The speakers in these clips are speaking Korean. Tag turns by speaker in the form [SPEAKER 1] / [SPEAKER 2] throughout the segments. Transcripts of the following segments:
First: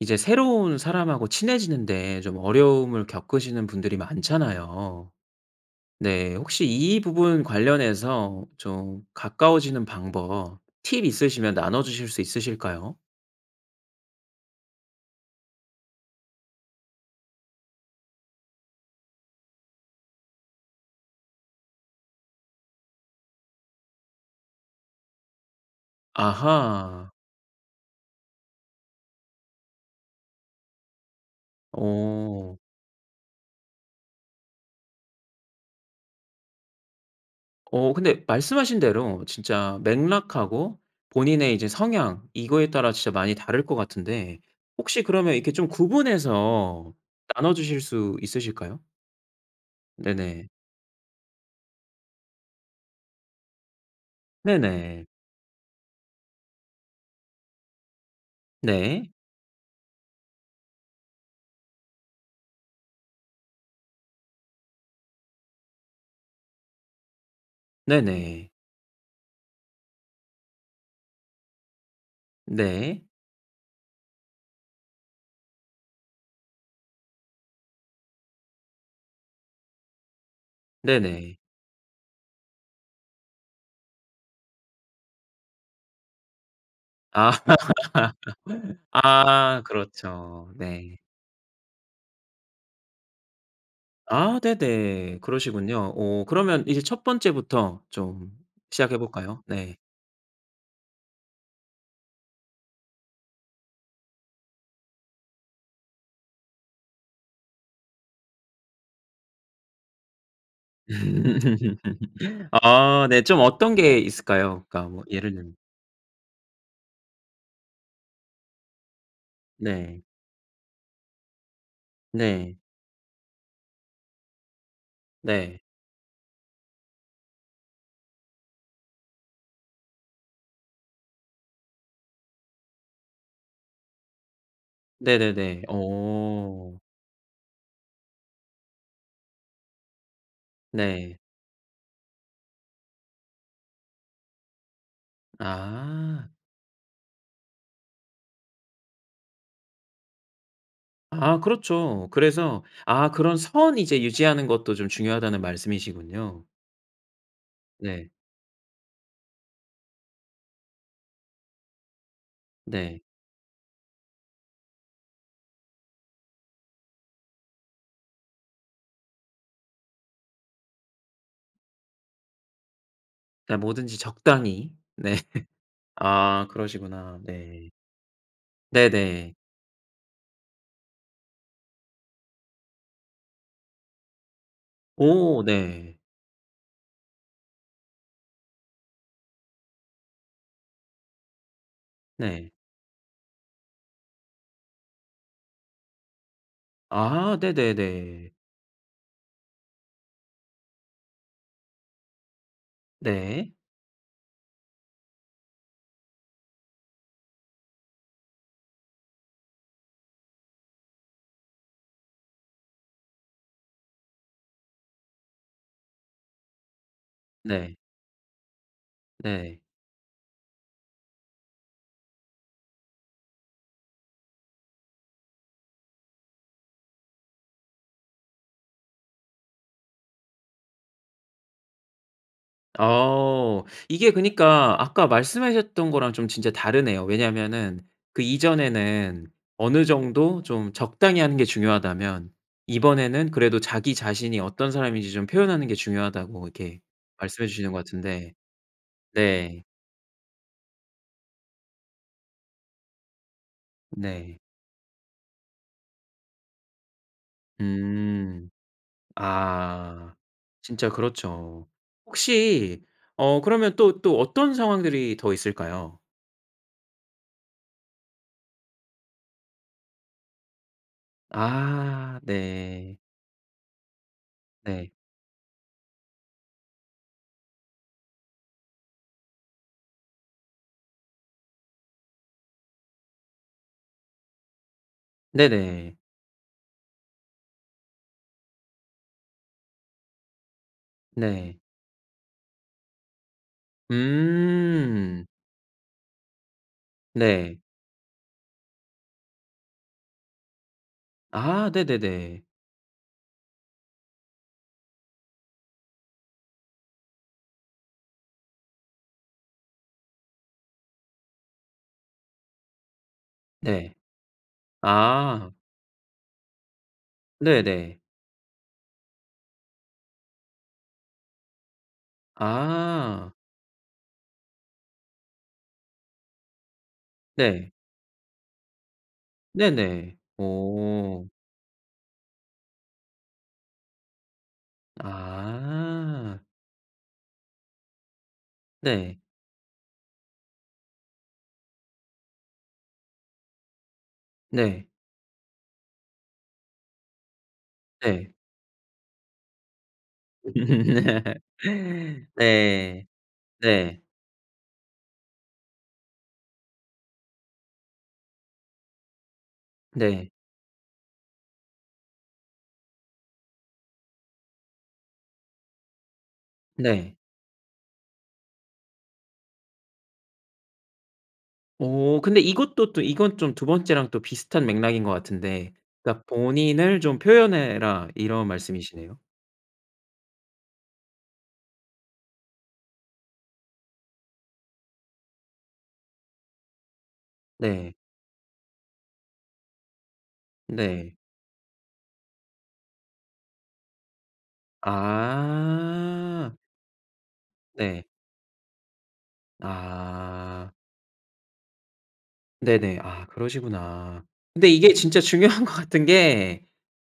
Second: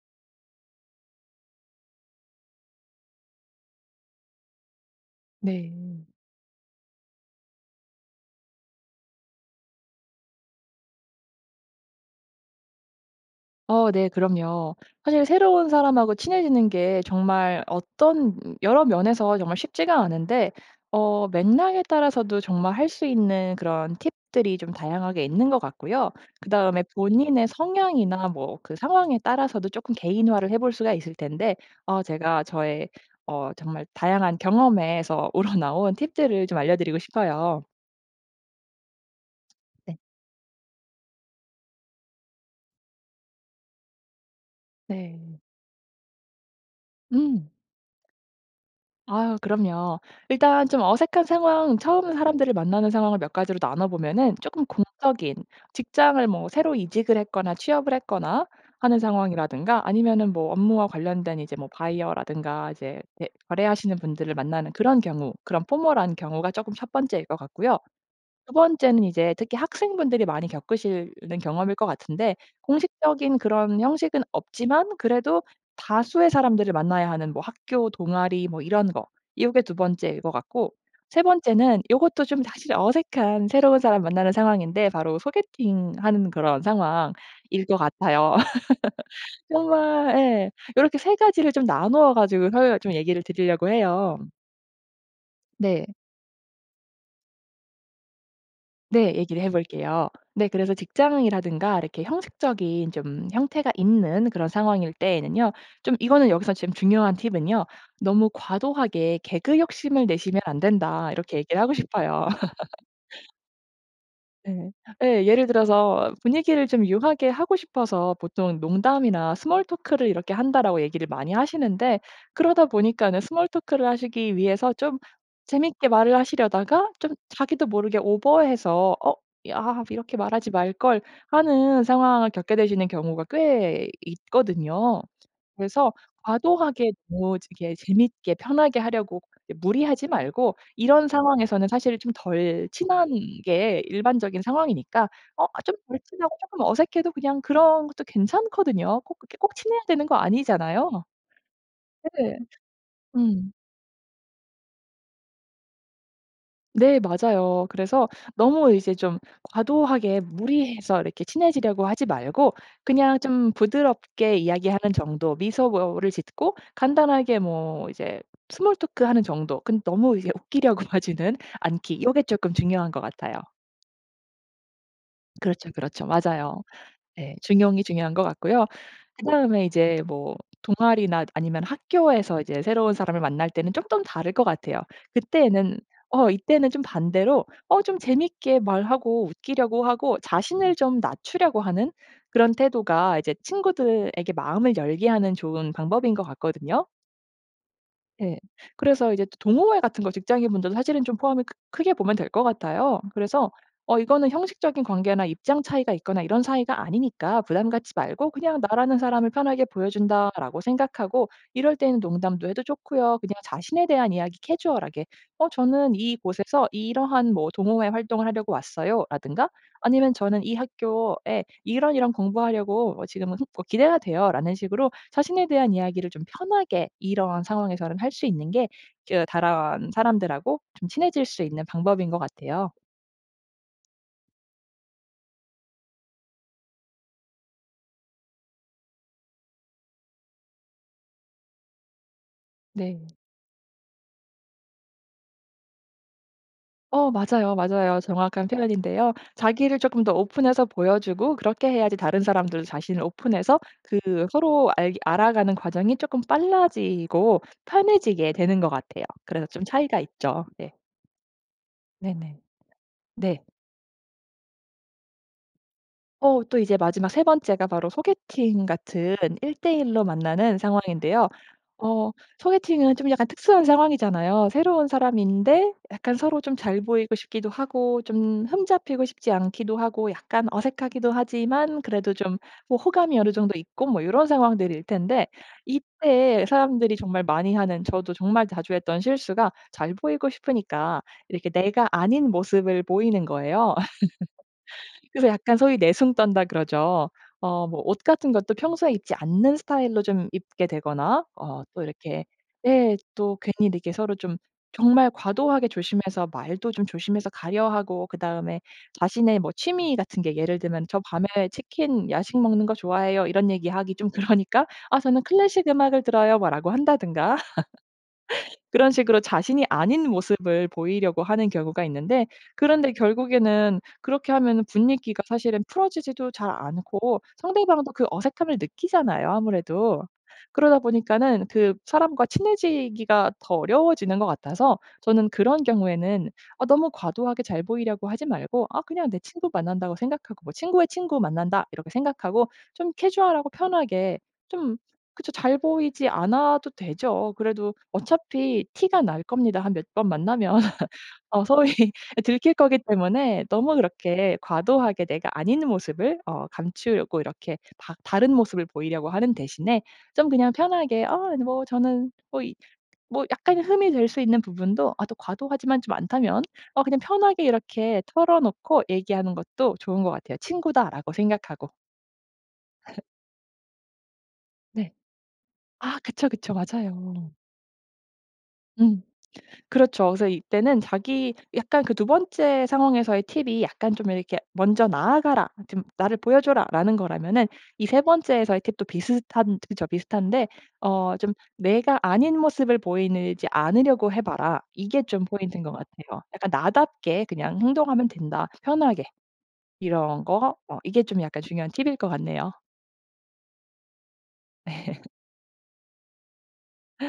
[SPEAKER 1] 이제 새로운 사람하고 친해지는 데 좀 어려움을 겪으시는 분들이 많잖아요.
[SPEAKER 2] 네.
[SPEAKER 1] 네 혹시 이 부분 관련해서 좀 가까워지는 방법 팁 있으시면 나눠주실 수 있으실까요?
[SPEAKER 2] 어 네 그럼요. 사실 새로운 사람하고 친해지는 게 정말 어떤 여러 면에서 정말 쉽지가 않은데 어 맥락에 따라서도 정말 할 수 있는 그런 팁들이 좀 다양하게 있는 것 같고요. 그다음에
[SPEAKER 1] 아하.
[SPEAKER 2] 본인의 성향이나 뭐 그 상황에 따라서도 조금 개인화를 해 볼 수가 있을 텐데 어 제가
[SPEAKER 1] 어.
[SPEAKER 2] 저의 어 정말 다양한 경험에서 우러나온 팁들을 좀 알려드리고 싶어요.
[SPEAKER 1] 어 근데 말씀하신 대로 진짜
[SPEAKER 2] 네.
[SPEAKER 1] 맥락하고 본인의 이제 성향 이거에 따라 진짜 많이 다를 것 같은데 혹시 그러면
[SPEAKER 2] 네.
[SPEAKER 1] 이렇게 좀 구분해서
[SPEAKER 2] 음.
[SPEAKER 1] 나눠주실 수 있으실까요?
[SPEAKER 2] 아유 그럼요.
[SPEAKER 1] 네네.
[SPEAKER 2] 일단 좀 어색한 상황 처음 사람들을 만나는 상황을 몇 가지로 나눠 보면은 쪼끔
[SPEAKER 1] 네네.
[SPEAKER 2] 공적인 직장을 뭐 새로 이직을 했거나 취업을 했거나 하는
[SPEAKER 1] 네.
[SPEAKER 2] 상황이라든가 아니면은 업무와 관련된 이제 뭐 바이어라든가 이제 대 거래하시는 분들을 만나는 그런 경우 그런 포멀한 경우가 조금 1 번째일 것 같고요.
[SPEAKER 1] 네네.
[SPEAKER 2] 2 번째는 이제 특히 학생분들이 많이 겪으실 는 경험일 것 같은데
[SPEAKER 1] 네.
[SPEAKER 2] 공식적인 그런 형식은 없지만 그래도 다수의 사람들을 만나야 하는 뭐 학교 동아리 뭐 이런 거. 요게 2 번째일 것 같고 3
[SPEAKER 1] 네네.
[SPEAKER 2] 번째는 요것도 좀 사실 어색한 새로운 사람 만나는 상황인데 바로 소개팅하는 그런 상황일
[SPEAKER 1] 아.
[SPEAKER 2] 것 같아요.
[SPEAKER 1] 아
[SPEAKER 2] 정말 예
[SPEAKER 1] 그렇죠. 네.
[SPEAKER 2] 이렇게 3 가지를 좀 나누어 가지고서 얘기를 드리려고 해요.
[SPEAKER 1] 아 네네.
[SPEAKER 2] 네.
[SPEAKER 1] 그러시군요. 오 그러면 이제 1 번째부터 좀 시작해
[SPEAKER 2] 네 얘기를
[SPEAKER 1] 볼까요?
[SPEAKER 2] 해
[SPEAKER 1] 네.
[SPEAKER 2] 볼게요. 네 그래서 직장이라든가 이렇게 형식적인 좀 형태가 있는 그런 상황일 때에는요. 좀 이거는 여기서 중요한 팁은요. "너무 과도하게 개그 욕심을 내시면 안 된다." 이렇게 얘기를 하고 싶어요.
[SPEAKER 1] 아 네. 좀 어떤 게 있을까요? 그러니까 뭐
[SPEAKER 2] 예.
[SPEAKER 1] 예를
[SPEAKER 2] 예를
[SPEAKER 1] 들면.
[SPEAKER 2] 들어서 분위기를 좀 유하게 하고 싶어서 보통은 "농담이나 스몰
[SPEAKER 1] 네.
[SPEAKER 2] 토크를 이렇게 한다."고 얘기를 많이 하시는데
[SPEAKER 1] 네.
[SPEAKER 2] 그러다 보니까는 스몰 토크를 하시기 위해서 좀
[SPEAKER 1] 네.
[SPEAKER 2] 재밌게 말을 하시려다가 좀 자기도 모르게 오버해서 '어 아 이렇게 말하지 말걸.' 하는 상황을 겪게 되시는 경우가 꽤 있거든요.
[SPEAKER 1] 네네네.
[SPEAKER 2] 그래서
[SPEAKER 1] 어.
[SPEAKER 2] 과도하게 뭐지게 재미있게 편하게 하려고 예 무리하지 말고 이런
[SPEAKER 1] 네.
[SPEAKER 2] 상황에서는 사실 좀 덜 친한 게 일반적인 상황이니까 어 좀 덜
[SPEAKER 1] 아.
[SPEAKER 2] 친하고 쪼끔 어색해도 그냥 그런 것도 괜찮거든요. 꼭 그렇게 꼭 친해야 되는 거 아니잖아요.
[SPEAKER 1] 아 그렇죠.
[SPEAKER 2] 네
[SPEAKER 1] 그래서 아 그런
[SPEAKER 2] 음.
[SPEAKER 1] 선 이제 유지하는 것도 좀 중요하다는 말씀이시군요.
[SPEAKER 2] 네 맞아요. 그래서
[SPEAKER 1] 네.
[SPEAKER 2] 너무 이제 좀 과도하게 무리해서 이렇게 친해지려고 하지 말고
[SPEAKER 1] 네.
[SPEAKER 2] 그냥 좀 부드럽게 이야기하는 정도 미소를 짓고 간단하게 뭐 이제 스몰 토크 하는 정도. 근데 너무 이제 웃기려고 하지는 않기. 요게 조금 중요한 것 같아요.
[SPEAKER 1] 그냥 뭐든지 적당히. 네.
[SPEAKER 2] 그렇죠, 그렇죠.
[SPEAKER 1] 아
[SPEAKER 2] 맞아요.
[SPEAKER 1] 그러시구나.
[SPEAKER 2] 네.
[SPEAKER 1] 네.
[SPEAKER 2] 중용이 중요한 것 같고요.
[SPEAKER 1] 네네.
[SPEAKER 2] 그다음에 이제 뭐 동아리나 아니면 학교에서 이제 새로운 사람을 만날 때는 조금 다를 것 같아요.
[SPEAKER 1] 오.
[SPEAKER 2] 그때에는
[SPEAKER 1] 네.
[SPEAKER 2] 어 이때는 좀 반대로 어 좀 재미있게 말하고 웃기려고 하고 자신을 좀 낮추려고 하는
[SPEAKER 1] 네.
[SPEAKER 2] 그런 태도가 이제 친구들에게 마음을 열게 하는 좋은 방법인 것 같거든요.
[SPEAKER 1] 아. 네네네.
[SPEAKER 2] 네. 그래서 이제 또 동호회 같은 거 직장인 분들도 사실은 좀 포함이 크 크게 보면 될 것 같아요. 그래서
[SPEAKER 1] 네.
[SPEAKER 2] 어 이거는 형식적인 관계나 입장 차이가 있거나 이런 사이가 아니니까 부담 갖지 말고 그냥 '나라는 사람을 편하게 보여 준다.'라고 생각하고 이럴 때는 농담도 해도 좋고요. 그냥 자신에 대한 이야기 캐주얼하게 "어 저는 이곳에서 이러한 뭐
[SPEAKER 1] 네.
[SPEAKER 2] 동호회 활동을 하려고 왔어요."라든가
[SPEAKER 1] 네.
[SPEAKER 2] 아니면 "저는 이 학교에 이런 이런 공부하려고 어 지금은 흠 뭐 기대가 돼요."라는 식으로 자신에 대한 이야기를 좀 편하게 이런 상황에서는 할 수 있는 게 저 다른사람들하고 좀 친해질 수 있는 방법인 것 같아요.
[SPEAKER 1] 아. 이게 그니까 아까 말씀하셨던 거랑 좀 진짜 다르네요. 왜냐하면은 그 이전에는 어느 정도 좀 적당히 하는 게 중요하다면
[SPEAKER 2] 네.
[SPEAKER 1] 이번에는 그래도 "자기 자신이 어떤 사람인지 좀 표현하는 게 중요하다."고 이렇게
[SPEAKER 2] 어
[SPEAKER 1] 말씀해
[SPEAKER 2] 맞아요,
[SPEAKER 1] 주시는 것
[SPEAKER 2] 맞아요.
[SPEAKER 1] 같은데
[SPEAKER 2] 정확한 표현인데요.
[SPEAKER 1] 네.
[SPEAKER 2] 자기를 쪼끔 더 오픈해서 보여주고 그렇게 해야지 다른 사람들도 자신을 오픈해서 그
[SPEAKER 1] 네.
[SPEAKER 2] 서로 알게 알아가는 과정이 조금 빨라지고 편해지게
[SPEAKER 1] 음.
[SPEAKER 2] 되는 것 같아요. 그래서 좀 차이가
[SPEAKER 1] 아.
[SPEAKER 2] 있죠. 예.
[SPEAKER 1] 진짜 그렇죠.
[SPEAKER 2] 네네.
[SPEAKER 1] 혹시 어
[SPEAKER 2] 네.
[SPEAKER 1] 그러면 또 또 어떤 상황들이 더 있을까요?
[SPEAKER 2] 어 또 이제 마지막 3 번째가 바로 소개팅 같은 1 대 1 로 만나는 상황인데요. 어
[SPEAKER 1] 아
[SPEAKER 2] 소개팅은
[SPEAKER 1] 네.
[SPEAKER 2] 좀 약간 특수한 상황이잖아요. 새로운
[SPEAKER 1] 네.
[SPEAKER 2] 사람인데 약간 서로 좀 잘 보이고 싶기도 하고 좀 흠 잡히고 싶지 않기도 하고 약간 어색하기도 하지만 그래도 좀 어 호감이 어느 정도 있고 뭐 요런 상황들일 텐데
[SPEAKER 1] 네네.
[SPEAKER 2] 이때 사람들이 정말 많이 하는 저도 정말 자주 했던 실수가 잘 보이고 싶으니까 이렇게
[SPEAKER 1] 네.
[SPEAKER 2] 내가 아닌 모습을 보이는 거예요. 그래서
[SPEAKER 1] 음.
[SPEAKER 2] 약간 소위 "내숭 떤다." 그러죠.
[SPEAKER 1] 네.
[SPEAKER 2] 어 뭐 옷 같은 것도 평소에 입지 않는 스타일로 좀 입게 되거나 어
[SPEAKER 1] 아
[SPEAKER 2] 또 이렇게
[SPEAKER 1] 네네네.
[SPEAKER 2] 예 또 괜히 이렇게 서로 좀 정말 과도하게 조심해서 말도 좀 조심해서 가려 하고 그 다음에 자신의 뭐 취미 같은 게 예를 들면 "저 밤에 치킨 야식 먹는 거 좋아해요." 이런
[SPEAKER 1] 네.
[SPEAKER 2] 얘기하기 좀 그러니까 "아 저는
[SPEAKER 1] 아.
[SPEAKER 2] 클래식 음악을 들어요." 뭐 라고 한다든가
[SPEAKER 1] 네네.
[SPEAKER 2] 그런 식으로 자신이 아닌 모습을 보이려고 하는 경우가 있는데 그런데
[SPEAKER 1] 아.
[SPEAKER 2] 결국에는 그렇게 하면은 분위기가 사실은 풀어지지도 잘 않고
[SPEAKER 1] 네.
[SPEAKER 2] 상대방도 그 어색함을 느끼잖아요 아무래도.
[SPEAKER 1] 네네.
[SPEAKER 2] 그러다
[SPEAKER 1] 오.
[SPEAKER 2] 보니까는 그 사람과 친해지기가 더 어려워지는 것 같아서 저는 그런 경우에는
[SPEAKER 1] 아.
[SPEAKER 2] 어 너무 과도하게 잘 보이려고 하지 말고 아 '그냥
[SPEAKER 1] 네.
[SPEAKER 2] 내 친구 만난다.'고 생각하고 '친구의 친구 만난다.' 이렇게 생각하고 좀 캐주얼하고 편하게 좀
[SPEAKER 1] 네.
[SPEAKER 2] 그쵸. 잘 보이지 않아도 되죠. 그래도
[SPEAKER 1] 네.
[SPEAKER 2] 어차피 티가 날 겁니다 한 몇 번 만나면. 어 소위 아 들킬 거기
[SPEAKER 1] 네.
[SPEAKER 2] 때문에 너무
[SPEAKER 1] 네.
[SPEAKER 2] 그렇게 과도하게 내가 아닌 모습을 어 감추려고 이렇게 다 다른 모습을 보이려고 하는 대신에 좀
[SPEAKER 1] 네.
[SPEAKER 2] 그냥 편하게 "어 아니 뭐 저는 뭐 이" 뭐 약간의 흠이 될 수 있는 부분도 아 또 과도하지만 좀 않다면 어 그냥
[SPEAKER 1] 네.
[SPEAKER 2] 편하게 이렇게 털어놓고 얘기하는 것도 좋은 것 같아요 '친구다.'라고 생각하고.
[SPEAKER 1] 어 근데 이것도 또 이건 좀 2 번째랑 또 비슷한
[SPEAKER 2] 네.
[SPEAKER 1] 맥락인 것 같은데
[SPEAKER 2] 아
[SPEAKER 1] 그러니까
[SPEAKER 2] 그쵸, 그쵸.
[SPEAKER 1] "본인을 좀
[SPEAKER 2] 맞아요.
[SPEAKER 1] 표현해라." 이런
[SPEAKER 2] 음.
[SPEAKER 1] 말씀이시네요?
[SPEAKER 2] 그렇죠. 그래서 이때는 자기 약간 그 2 번째 상황에서의 팁이 약간 좀 이렇게 "먼저 나아가라. 좀 나를 보여줘라."라는 거라면은 이
[SPEAKER 1] 네.
[SPEAKER 2] 3 번째에서의 팁도 비슷한 저 저 비슷한데 어
[SPEAKER 1] 네.
[SPEAKER 2] 좀 "내가 아닌 모습을 보이느 지 않으려고 해 봐라." 이게 좀 포인트인 것 같아요. 약간
[SPEAKER 1] 아.
[SPEAKER 2] "나답게 그냥
[SPEAKER 1] 네.
[SPEAKER 2] 행동하면 된다 편하게." 이런 거
[SPEAKER 1] 아.
[SPEAKER 2] 어 이게 좀 약간 중요한 팁일 것 같네요.
[SPEAKER 1] 네네 아 그러시구나. 근데 이게
[SPEAKER 2] 네.
[SPEAKER 1] 진짜 중요한 것 같은 게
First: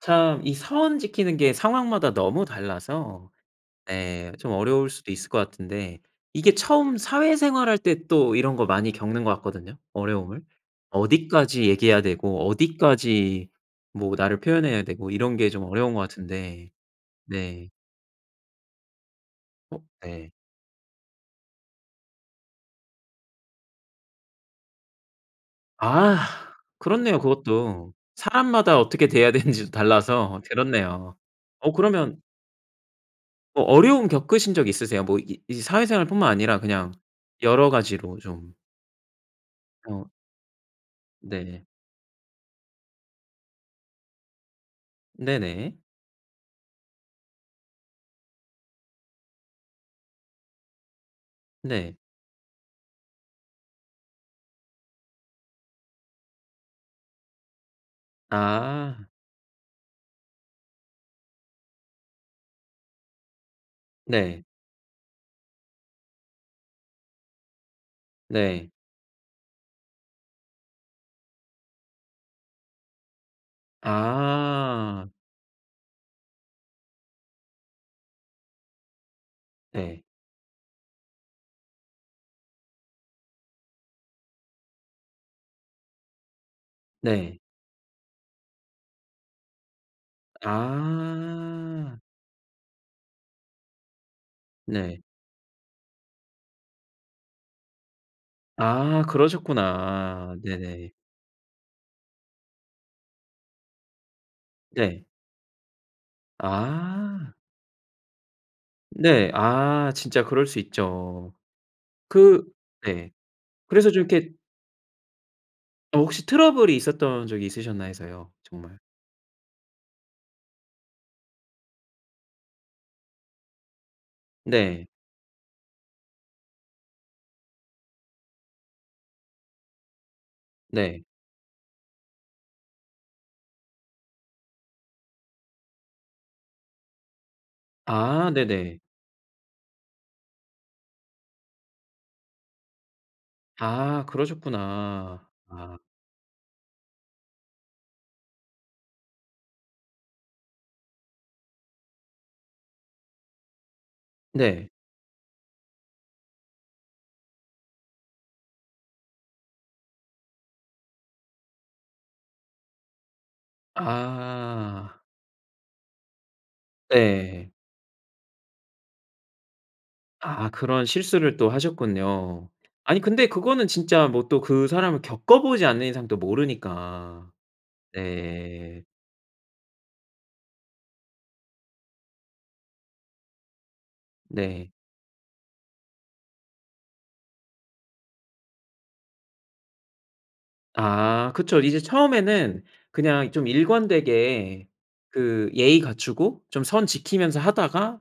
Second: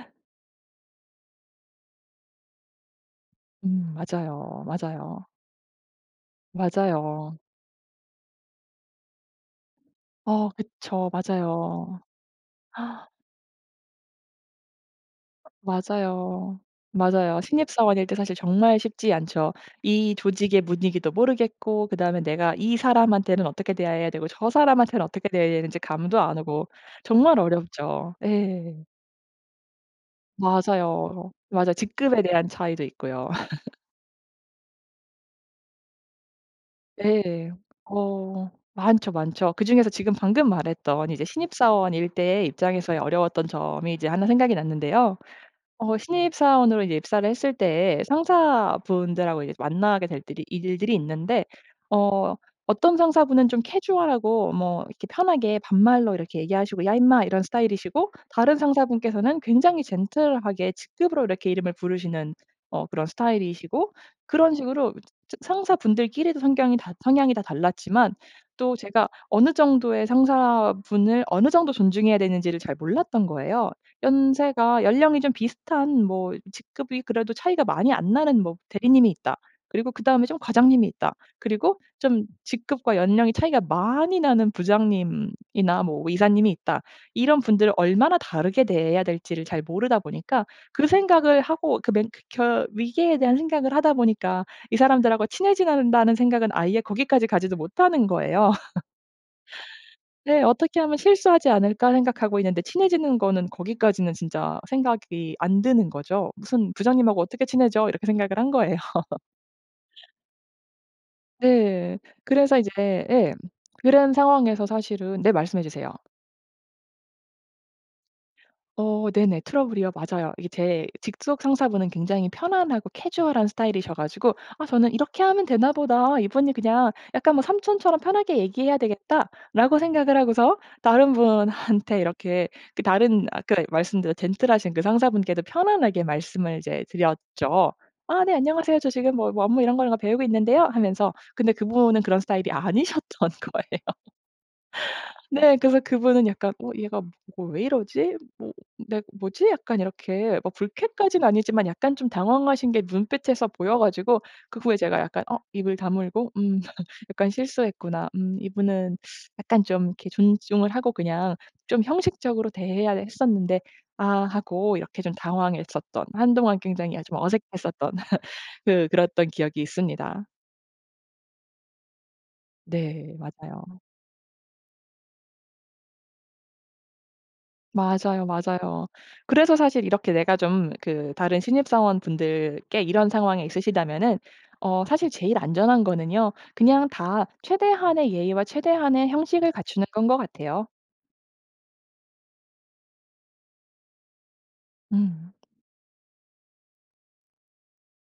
[SPEAKER 1] 참 이 선 지키는 게 상황마다 너무 달라서
[SPEAKER 2] 음
[SPEAKER 1] 예 좀
[SPEAKER 2] 맞아요.
[SPEAKER 1] 어려울 수도
[SPEAKER 2] 맞아요.
[SPEAKER 1] 있을 것 같은데 이게 처음
[SPEAKER 2] 맞아요.
[SPEAKER 1] 사회생활할 때 또 이런 거 많이 겪는 것 같거든요 어려움을?
[SPEAKER 2] 어 그쵸.
[SPEAKER 1] 어디까지
[SPEAKER 2] 맞아요.
[SPEAKER 1] 얘기해야 되고 어디까지 뭐 나를 표현해야 되고 이런 게 좀 어려운 것
[SPEAKER 2] 맞아요.
[SPEAKER 1] 같은데
[SPEAKER 2] 맞아요.
[SPEAKER 1] 네.
[SPEAKER 2] 신입 사원일 때 사실 정말 쉽지 않죠.
[SPEAKER 1] 어
[SPEAKER 2] 이
[SPEAKER 1] 예.
[SPEAKER 2] 조직의 분위기도 모르겠고 그다음에 내가 이 사람한테는 어떻게 대해야 되고 저 사람한테는 어떻게 대해야 되는지
[SPEAKER 1] 아.
[SPEAKER 2] 감도 안 오고
[SPEAKER 1] 그렇네요
[SPEAKER 2] 정말
[SPEAKER 1] 그것도.
[SPEAKER 2] 어렵죠.
[SPEAKER 1] 사람마다
[SPEAKER 2] 예.
[SPEAKER 1] 어떻게 대해야 되는지도 달라서 그렇네요.
[SPEAKER 2] 맞아요.
[SPEAKER 1] 어
[SPEAKER 2] 맞아요.
[SPEAKER 1] 그러면
[SPEAKER 2] 직급에 대한 차이도 있고요.
[SPEAKER 1] 뭐 어려움 겪으신 적 있으세요? 뭐 이 이제 사회생활뿐만 아니라 그냥
[SPEAKER 2] 네.
[SPEAKER 1] 여러 가지로
[SPEAKER 2] 어
[SPEAKER 1] 좀.
[SPEAKER 2] 많죠, 많죠. 그 중에서
[SPEAKER 1] 어.
[SPEAKER 2] 지금 방금 말했던 이제 신입
[SPEAKER 1] 네.
[SPEAKER 2] 사원일 때의 입장에서의 어려웠던 점이 이제 1 생각이 났는데요.
[SPEAKER 1] 네네.
[SPEAKER 2] 어 신입 사원으로 이제 입사를 했을 때 상사분들하고 이제 만나게 될들이 일들이 있는데
[SPEAKER 1] 네.
[SPEAKER 2] 어 어떤 상사분은 좀 캐주얼하고 뭐 이렇게 편하게 반말로 이렇게 얘기하시고 "야 임마." 이런 스타일이시고 다른
[SPEAKER 1] 아.
[SPEAKER 2] 상사분께서는 굉장히 젠틀하게 직급으로 이렇게 이름을 부르시는 어 그런 스타일이시고
[SPEAKER 1] 네.
[SPEAKER 2] 그런 식으로 이 저 상사분들끼리도 성걍이 다 성향이 다 달랐지만
[SPEAKER 1] 네.
[SPEAKER 2] 또 제가 어느 정도의 상사분을 어느 정도 존중해야 되는지를 잘 몰랐던 거예요. 연세가
[SPEAKER 1] 아.
[SPEAKER 2] 연령이 좀 비슷한 뭐 직급이 그래도 차이가 많이 안 나는 뭐 대리님이 있다. 그리고
[SPEAKER 1] 네.
[SPEAKER 2] 그다음에 좀 과장님이 있다. 그리고 좀 직급과 연령이 차이가 많이 나는 부장님이나 뭐 이사님이 있다.
[SPEAKER 1] 네.
[SPEAKER 2] 이런 분들을 얼마나 다르게 대해야 될지를 잘 모르다 보니까 그 생각을 하고 그
[SPEAKER 1] 아.
[SPEAKER 2] 맨크켜 위기에 대한 생각을 하다 보니까 '이
[SPEAKER 1] 네.
[SPEAKER 2] 사람들하고 친해져야 된다.'는 생각은 아예 거기까지 가지도 못하는 거예요.
[SPEAKER 1] 아. 그러셨구나.
[SPEAKER 2] 네. '어떻게
[SPEAKER 1] 네네.
[SPEAKER 2] 하면 실수하지 않을까.' 생각하고 있는데 친해지는 거는 거기까지는 진짜
[SPEAKER 1] 네.
[SPEAKER 2] 생각이 안 드는 거죠. 무슨 '부장님하고
[SPEAKER 1] 아.
[SPEAKER 2] 어떻게 친해져?' 이렇게 생각을 한 거예요.
[SPEAKER 1] 네. 아 진짜 그럴 수 있죠.
[SPEAKER 2] 네.
[SPEAKER 1] 그
[SPEAKER 2] 그래서 이제
[SPEAKER 1] 네.
[SPEAKER 2] 예
[SPEAKER 1] 그래서 좀
[SPEAKER 2] 그런
[SPEAKER 1] 이렇게
[SPEAKER 2] 상황에서 사실은 네 말씀해주세요.
[SPEAKER 1] 어 혹시 트러블이 있었던 적이 있으셨나 해서요. 정말.
[SPEAKER 2] 어 네네 트러블이요. 맞아요. 이게 제 직속 상사 분은 굉장히 편안하고 캐주얼한 스타일이셔 가지고 아
[SPEAKER 1] 네.
[SPEAKER 2] 저는 '이렇게 하면 되나 보다 이분이 그냥 약간 뭐 삼촌처럼 편하게 얘기해야 되겠다.'라고 생각을 하고서
[SPEAKER 1] 네.
[SPEAKER 2] 다른 분한테 이렇게 그 다른 아까 말씀드린 젠틀하신 그 상사분께도 편안하게 말씀을 이제 드렸죠. "아
[SPEAKER 1] 아
[SPEAKER 2] 네 안녕하세요.
[SPEAKER 1] 네네.
[SPEAKER 2] 저 지금 뭐 업무 이런 걸 배우고 있는데요." 하면서 근데 그분은 그런 스타일이 아니셨던 거예요.
[SPEAKER 1] 아 그러셨구나.
[SPEAKER 2] 네.
[SPEAKER 1] 아.
[SPEAKER 2] 그래서 그분은 약간 '어 얘가 뭐 왜 이러지?' 뭐 네. '뭐지?' 약간 이렇게 불쾌까지는 아니지만 약간 좀 당황하신 게 눈빛에서 보여 가지고 그
[SPEAKER 1] 네.
[SPEAKER 2] 후에 제가 약간 어 입을 다물고 음 약간 '실수했구나. 음 이분은 약간 좀 이렇게 존중을 하고 그냥 좀 형식적으로 대해야 했었는데 아.' 하고 이렇게
[SPEAKER 1] 아.
[SPEAKER 2] 좀 당황했었던 한동안 굉장히 아 좀
[SPEAKER 1] 네.
[SPEAKER 2] 어색했었던 그 그랬던 기억이 있습니다.
[SPEAKER 1] 아 그런 실수를 또 하셨군요. 아니
[SPEAKER 2] 네.
[SPEAKER 1] 근데 그거는
[SPEAKER 2] 맞아요.
[SPEAKER 1] 진짜 뭐 또 그 사람을 겪어보지 않는 이상 또 모르니까.
[SPEAKER 2] 맞아요,
[SPEAKER 1] 네.
[SPEAKER 2] 맞아요. 그래서 사실 이렇게 내가 좀 그 다른 신입 사원분들께 이런 상황이 있으시다면은
[SPEAKER 1] 네.
[SPEAKER 2] 어 사실 제일 안전한 거는요. 그냥 다 최대한의 예의와 최대한의 형식을 갖추는 건 것 같아요.
[SPEAKER 1] 아. 그쵸. 이제 처음에는 그냥 좀 일관되게
[SPEAKER 2] 음.
[SPEAKER 1] 그 예의 갖추고 좀 선 지키면서 하다가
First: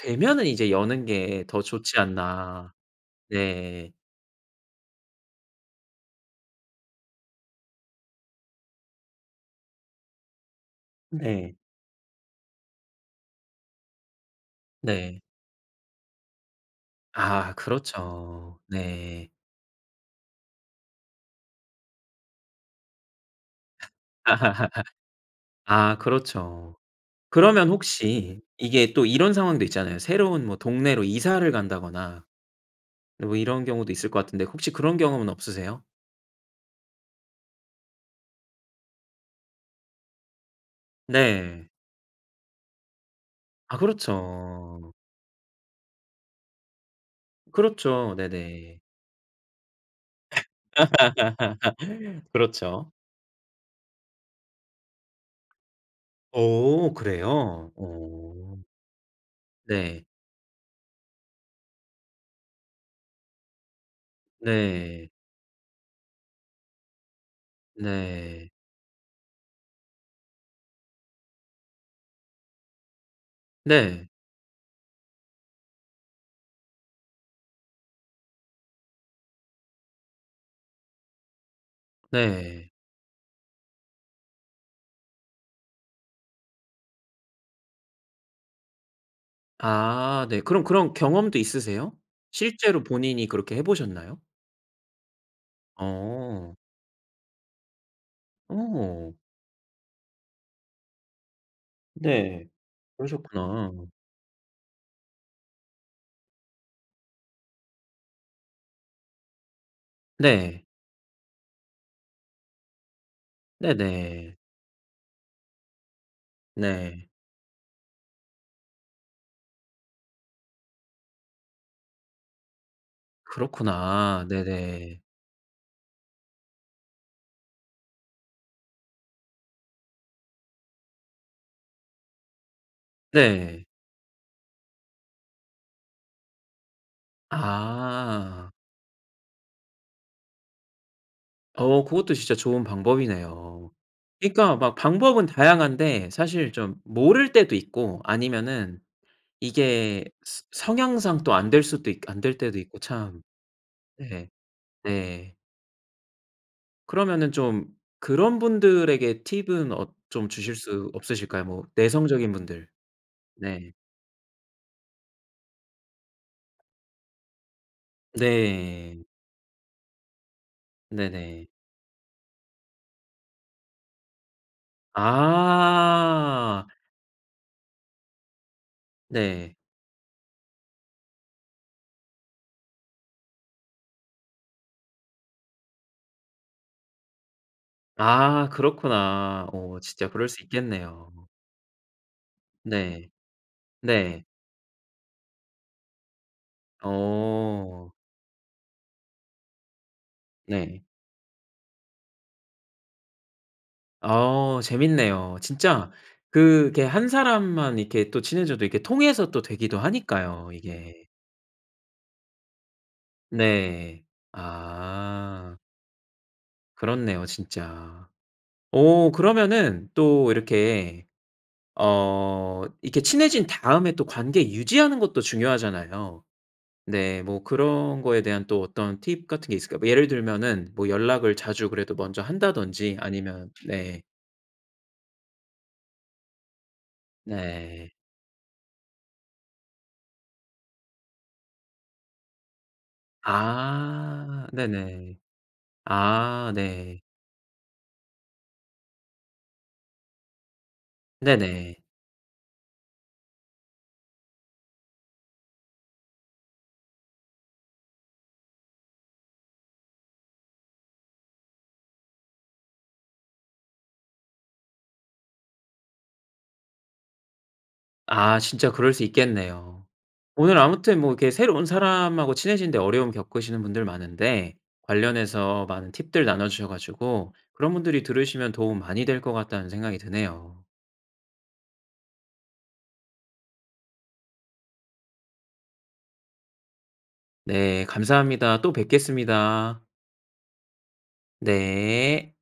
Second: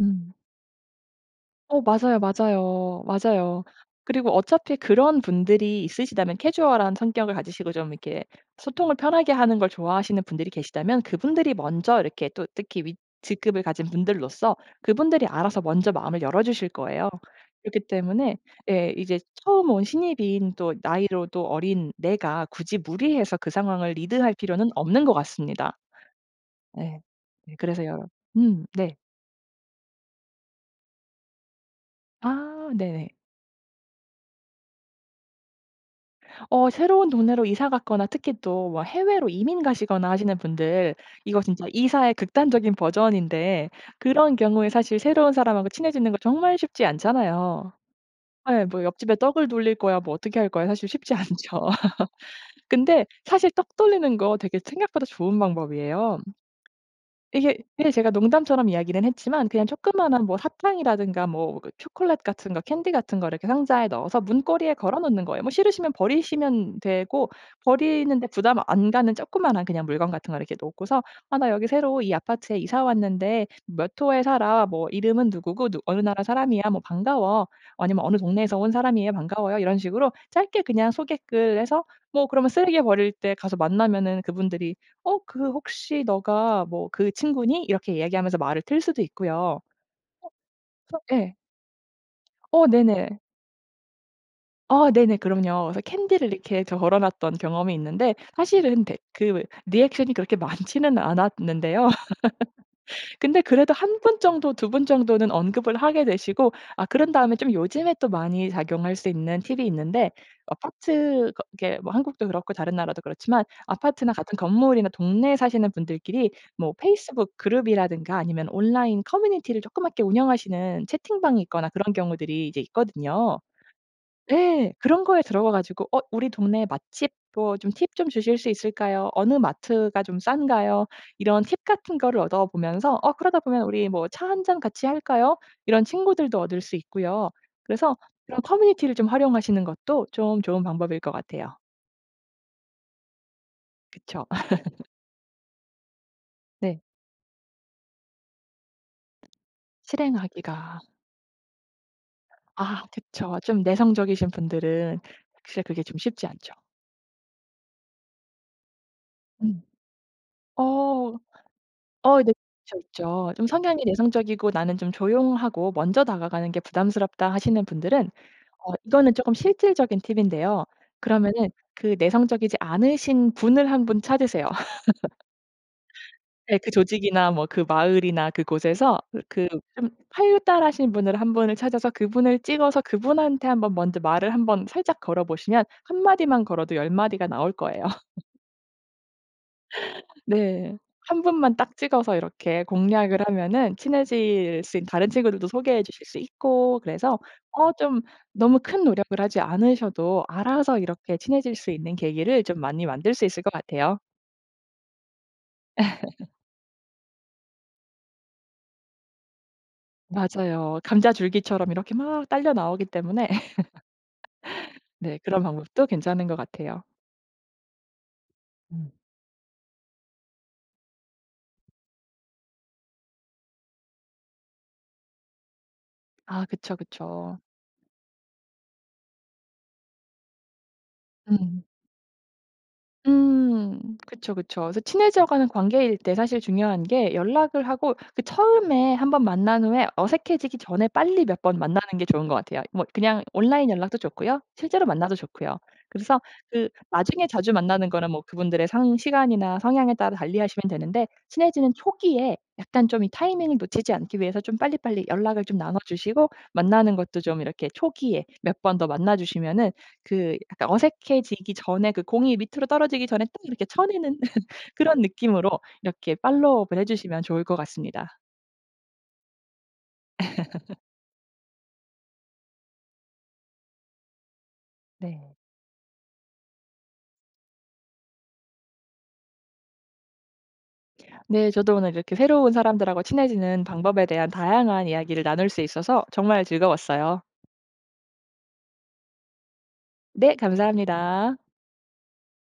[SPEAKER 2] 음.
[SPEAKER 1] 이제 여는 게 더
[SPEAKER 2] 어
[SPEAKER 1] 좋지
[SPEAKER 2] 맞아요,
[SPEAKER 1] 않나.'
[SPEAKER 2] 맞아요. 맞아요.
[SPEAKER 1] 네.
[SPEAKER 2] 그리고 어차피 그런 분들이 있으시다면 캐주얼한 성격을 가지시고 좀 이렇게 소통을 편하게 하는 걸 좋아하시는 분들이 계시다면 그분들이
[SPEAKER 1] 네.
[SPEAKER 2] 먼저 이렇게 또 특히 윗 직급을 가진 분들로서
[SPEAKER 1] 네.
[SPEAKER 2] 그분들이 알아서 먼저 마음을 열어 주실 거예요.
[SPEAKER 1] 아
[SPEAKER 2] 그렇기 때문에
[SPEAKER 1] 그렇죠
[SPEAKER 2] 예 이제
[SPEAKER 1] 네.
[SPEAKER 2] 처음 온 신입인 또 나이로도 어린 내가 굳이 무리해서 그 상황을 리드할 필요는 없는 것 같습니다.
[SPEAKER 1] 아 그렇죠.
[SPEAKER 2] 네. 네
[SPEAKER 1] 그러면
[SPEAKER 2] 그래서요
[SPEAKER 1] 혹시
[SPEAKER 2] 음
[SPEAKER 1] 이게
[SPEAKER 2] 네.
[SPEAKER 1] 또 이런 상황도 있잖아요. 새로운 뭐 동네로 이사를 간다거나
[SPEAKER 2] 아 네네.
[SPEAKER 1] 뭐 이런 경우도 있을 것 같은데 혹시 그런 경험은 없으세요?
[SPEAKER 2] 어 새로운 동네로 이사 갔거나 특히 또 막 해외로 이민 가시거나 하시는 분들 이거 진짜
[SPEAKER 1] 네.
[SPEAKER 2] 이사의 극단적인 버전인데
[SPEAKER 1] 아
[SPEAKER 2] 그런 경우에
[SPEAKER 1] 그렇죠.
[SPEAKER 2] 사실 새로운 사람하고 친해지는 거 정말 쉽지 않잖아요.
[SPEAKER 1] 그렇죠
[SPEAKER 2] 예
[SPEAKER 1] 네네.
[SPEAKER 2] 뭐 옆집에 떡을 돌릴 거야 뭐 어떻게 할 거야 사실 쉽지 않죠.
[SPEAKER 1] 그렇죠.
[SPEAKER 2] 근데 사실 떡 돌리는 거 되게 생각보다 좋은 방법이에요.
[SPEAKER 1] 오
[SPEAKER 2] 이게
[SPEAKER 1] 그래요?
[SPEAKER 2] 예 제가
[SPEAKER 1] 오.
[SPEAKER 2] 농담처럼 이야기는 했지만 그냥
[SPEAKER 1] 네.
[SPEAKER 2] 조그마한 뭐 사탕이라든가 뭐 그 초콜릿 같은 거 캔디 같은 걸 이렇게 상자에 넣어서 문고리에 걸어
[SPEAKER 1] 네.
[SPEAKER 2] 놓는 거예요. 뭐 싫으시면 버리시면 되고 버리는데
[SPEAKER 1] 네.
[SPEAKER 2] 부담 안 가는 조그마한 그냥 물건 같은 걸 놓고서 "아 나 여기 새로 이 아파트에 이사 왔는데 몇
[SPEAKER 1] 네.
[SPEAKER 2] 호에 살아. 뭐 이름은 누구고 누 어느 나라 사람이야. 뭐 반가워." 아니면 "어느 동네에서 온 사람이에요. 반가워요." 이런 식으로 짧게 그냥 소개글 해서 뭐 그러면
[SPEAKER 1] 네.
[SPEAKER 2] 쓰레기 버릴 때 가서 만나면은 그분들이 "어 그 혹시 너가 뭐 그 친구니?" 이렇게 이야기하면서 말을 틀 수도 있고요. 어
[SPEAKER 1] 아 네 그럼 그런
[SPEAKER 2] 그래서 예.
[SPEAKER 1] 경험도 있으세요?
[SPEAKER 2] 어
[SPEAKER 1] 실제로
[SPEAKER 2] 네네.
[SPEAKER 1] 본인이 그렇게 해 보셨나요?
[SPEAKER 2] 아 네네 그럼요. 그래서 캔디를
[SPEAKER 1] 어.
[SPEAKER 2] 이렇게 저 걸어놨던 경험이 있는데 사실은 대
[SPEAKER 1] 오.
[SPEAKER 2] 그 리액션이 그렇게 많지는 않았는데요.
[SPEAKER 1] 네.
[SPEAKER 2] 근데
[SPEAKER 1] 그러셨구나.
[SPEAKER 2] 그래도 1 분 정도 2 분 정도는 언급을 하게 되시고 아 그런 다음에 좀 요즘에 또 많이 작용할 수 있는 팁이 있는데
[SPEAKER 1] 네.
[SPEAKER 2] 아파트 거 그렇게 뭐 한국도 그렇고 다른 나라도 그렇지만 아파트나 같은
[SPEAKER 1] 네네.
[SPEAKER 2] 건물이나 동네에 사시는 분들끼리 뭐
[SPEAKER 1] 네.
[SPEAKER 2] 페이스북 그룹이라든가 아니면 온라인 커뮤니티를 조그맣게 운영하시는 채팅방이 있거나 그런 경우들이 이제 있거든요.
[SPEAKER 1] 그렇구나.
[SPEAKER 2] 예
[SPEAKER 1] 네네.
[SPEAKER 2] 그런 거에 들어가 가지고 "어 우리 동네 맛집 뭐 좀 팁 좀 주실 수 있을까요? 어느 마트가 좀 싼가요?" 이런 팁 같은 거를 얻어 보면서 어 그러다 보면
[SPEAKER 1] 네.
[SPEAKER 2] "우리 뭐 차 1 잔 같이 할까요?" 이런 친구들도 얻을 수 있고요. 그래서 그런
[SPEAKER 1] 아.
[SPEAKER 2] 커뮤니티를 좀 활용하시는 것도 좀 좋은 방법일 것 같아요.
[SPEAKER 1] 어 그것도 진짜 좋은 방법이네요.
[SPEAKER 2] 그쵸.
[SPEAKER 1] 그러니까 막 방법은 다양한데 사실 좀
[SPEAKER 2] 네.
[SPEAKER 1] 모를 때도 있고 아니면 이게 스
[SPEAKER 2] 실행하기가
[SPEAKER 1] 성향상 또 안 될 수도 있 안 될 때도 있고
[SPEAKER 2] 아
[SPEAKER 1] 참.
[SPEAKER 2] 그쵸. 좀 내성적이신
[SPEAKER 1] 네.
[SPEAKER 2] 분들은
[SPEAKER 1] 네.
[SPEAKER 2] 사실 그게 좀 쉽지 않죠.
[SPEAKER 1] 그러면은 좀 그런 분들에게
[SPEAKER 2] 음.
[SPEAKER 1] 팁은 어 좀 주실 수
[SPEAKER 2] 어.
[SPEAKER 1] 없으실까요? 뭐
[SPEAKER 2] 어 네
[SPEAKER 1] 내성적인 분들.
[SPEAKER 2] 있죠, 있죠. 좀
[SPEAKER 1] 네.
[SPEAKER 2] 성향이 내성적이고 '나는 좀 조용하고 먼저 다가가는 게 부담스럽다.' 하시는 분들은 어
[SPEAKER 1] 네.
[SPEAKER 2] 이거는 쪼끔 실질적인 팁인데요.
[SPEAKER 1] 네네.
[SPEAKER 2] 그러면은 그 내성적이지 않으신 분을 1 분 찾으세요. 예,
[SPEAKER 1] 아.
[SPEAKER 2] 그 조직이나 뭐 그 마을이나 그곳에서 그 그
[SPEAKER 1] 네.
[SPEAKER 2] 좀 활달하신 분을 1 분을 찾아서 그분을 찍어서 그분한테 한번 먼저 말을 한번 살짝 걸어 보시면 1 마디만 걸어도 10 마디가 나올 거예요.
[SPEAKER 1] 아 그렇구나. 어 진짜 그럴 수
[SPEAKER 2] 네.
[SPEAKER 1] 있겠네요.
[SPEAKER 2] 1 분만 딱 찍어서 이렇게
[SPEAKER 1] 네.
[SPEAKER 2] 공략을 하면은
[SPEAKER 1] 네.
[SPEAKER 2] 친해질 수 있 다른 친구들도 소개해 주실 수 있고 그래서 어
[SPEAKER 1] 오.
[SPEAKER 2] 좀 너무 큰 노력을 하지 않으셔도 알아서
[SPEAKER 1] 네.
[SPEAKER 2] 이렇게 친해질 수 있는 계기를 좀 많이 만들 수 있을 것 같아요.
[SPEAKER 1] 아 재밌네요. 진짜 그게 1 사람만 이렇게 또 친해져도 이렇게 통해서 또 되기도 하니까요
[SPEAKER 2] 맞아요.
[SPEAKER 1] 이게.
[SPEAKER 2] 감자 줄기처럼 이렇게 막 딸려 나오기 때문에
[SPEAKER 1] 네.
[SPEAKER 2] 네 그런
[SPEAKER 1] 아.
[SPEAKER 2] 방법도 괜찮은 것 같아요.
[SPEAKER 1] 그렇네요 진짜.
[SPEAKER 2] 음.
[SPEAKER 1] 오 그러면은 또 이렇게 어 이렇게 친해진 다음에 또 관계 유지하는 것도 중요하잖아요.
[SPEAKER 2] 아 그쵸,
[SPEAKER 1] 네
[SPEAKER 2] 그쵸.
[SPEAKER 1] 뭐 그런 거에 대한 또 어떤 팁 같은 게 있을까요? 예를 들면은 뭐 연락을
[SPEAKER 2] 음.
[SPEAKER 1] 자주 그래도 먼저 한다든지 아니면
[SPEAKER 2] 음
[SPEAKER 1] 네.
[SPEAKER 2] 그쵸, 그쵸. 그래서 친해져 가는 관계일 때 사실 중요한 게 연락을
[SPEAKER 1] 네.
[SPEAKER 2] 하고 그 처음에 1 번 만난 후에 어색해지기 전에 빨리 몇 번 만나는 게 좋은 것 같아요. 뭐 그냥 온라인 연락도 좋고요.
[SPEAKER 1] 아
[SPEAKER 2] 실제로 만나도
[SPEAKER 1] 네네.
[SPEAKER 2] 좋고요. 그래서
[SPEAKER 1] 아
[SPEAKER 2] 그
[SPEAKER 1] 네.
[SPEAKER 2] 나중에 자주 만나는 거는 뭐 그분들의 상 시간이나 성향에 따라 달리 하시면 되는데 친해지는
[SPEAKER 1] 네네.
[SPEAKER 2] 초기에 약간 좀 이 타이밍을 놓치지 않기 위해서 좀 빨리빨리 연락을 좀 나눠 주시고 만나는 것도 좀 이렇게 초기에 몇 번 더 만나 주시면은 그 약간 어색해지기 전에 그 공이 밑으로 떨어지기 전에 딱 이렇게 쳐내는 그런 느낌으로 이렇게 팔로우업을 해 주시면 좋을 것 같습니다.
[SPEAKER 1] 아 진짜 그럴 수 있겠네요. 오늘 아무튼 뭐 이렇게 새로운 사람하고 친해지는 데 어려움 겪으시는 분들 많은데
[SPEAKER 2] 네.
[SPEAKER 1] 관련해서 많은 팁들 나눠 주셔 가지고 그런 분들이 들으시면 도움 많이 될 것 같다는 생각이 드네요.
[SPEAKER 2] 네 저도 오늘 이렇게 새로운 사람들하고 친해지는 방법에 대한 다양한 이야기를 나눌 수 있어서 정말 즐거웠어요.
[SPEAKER 1] 네 감사합니다. 또 뵙겠습니다.
[SPEAKER 2] 네 감사합니다.
[SPEAKER 1] 네.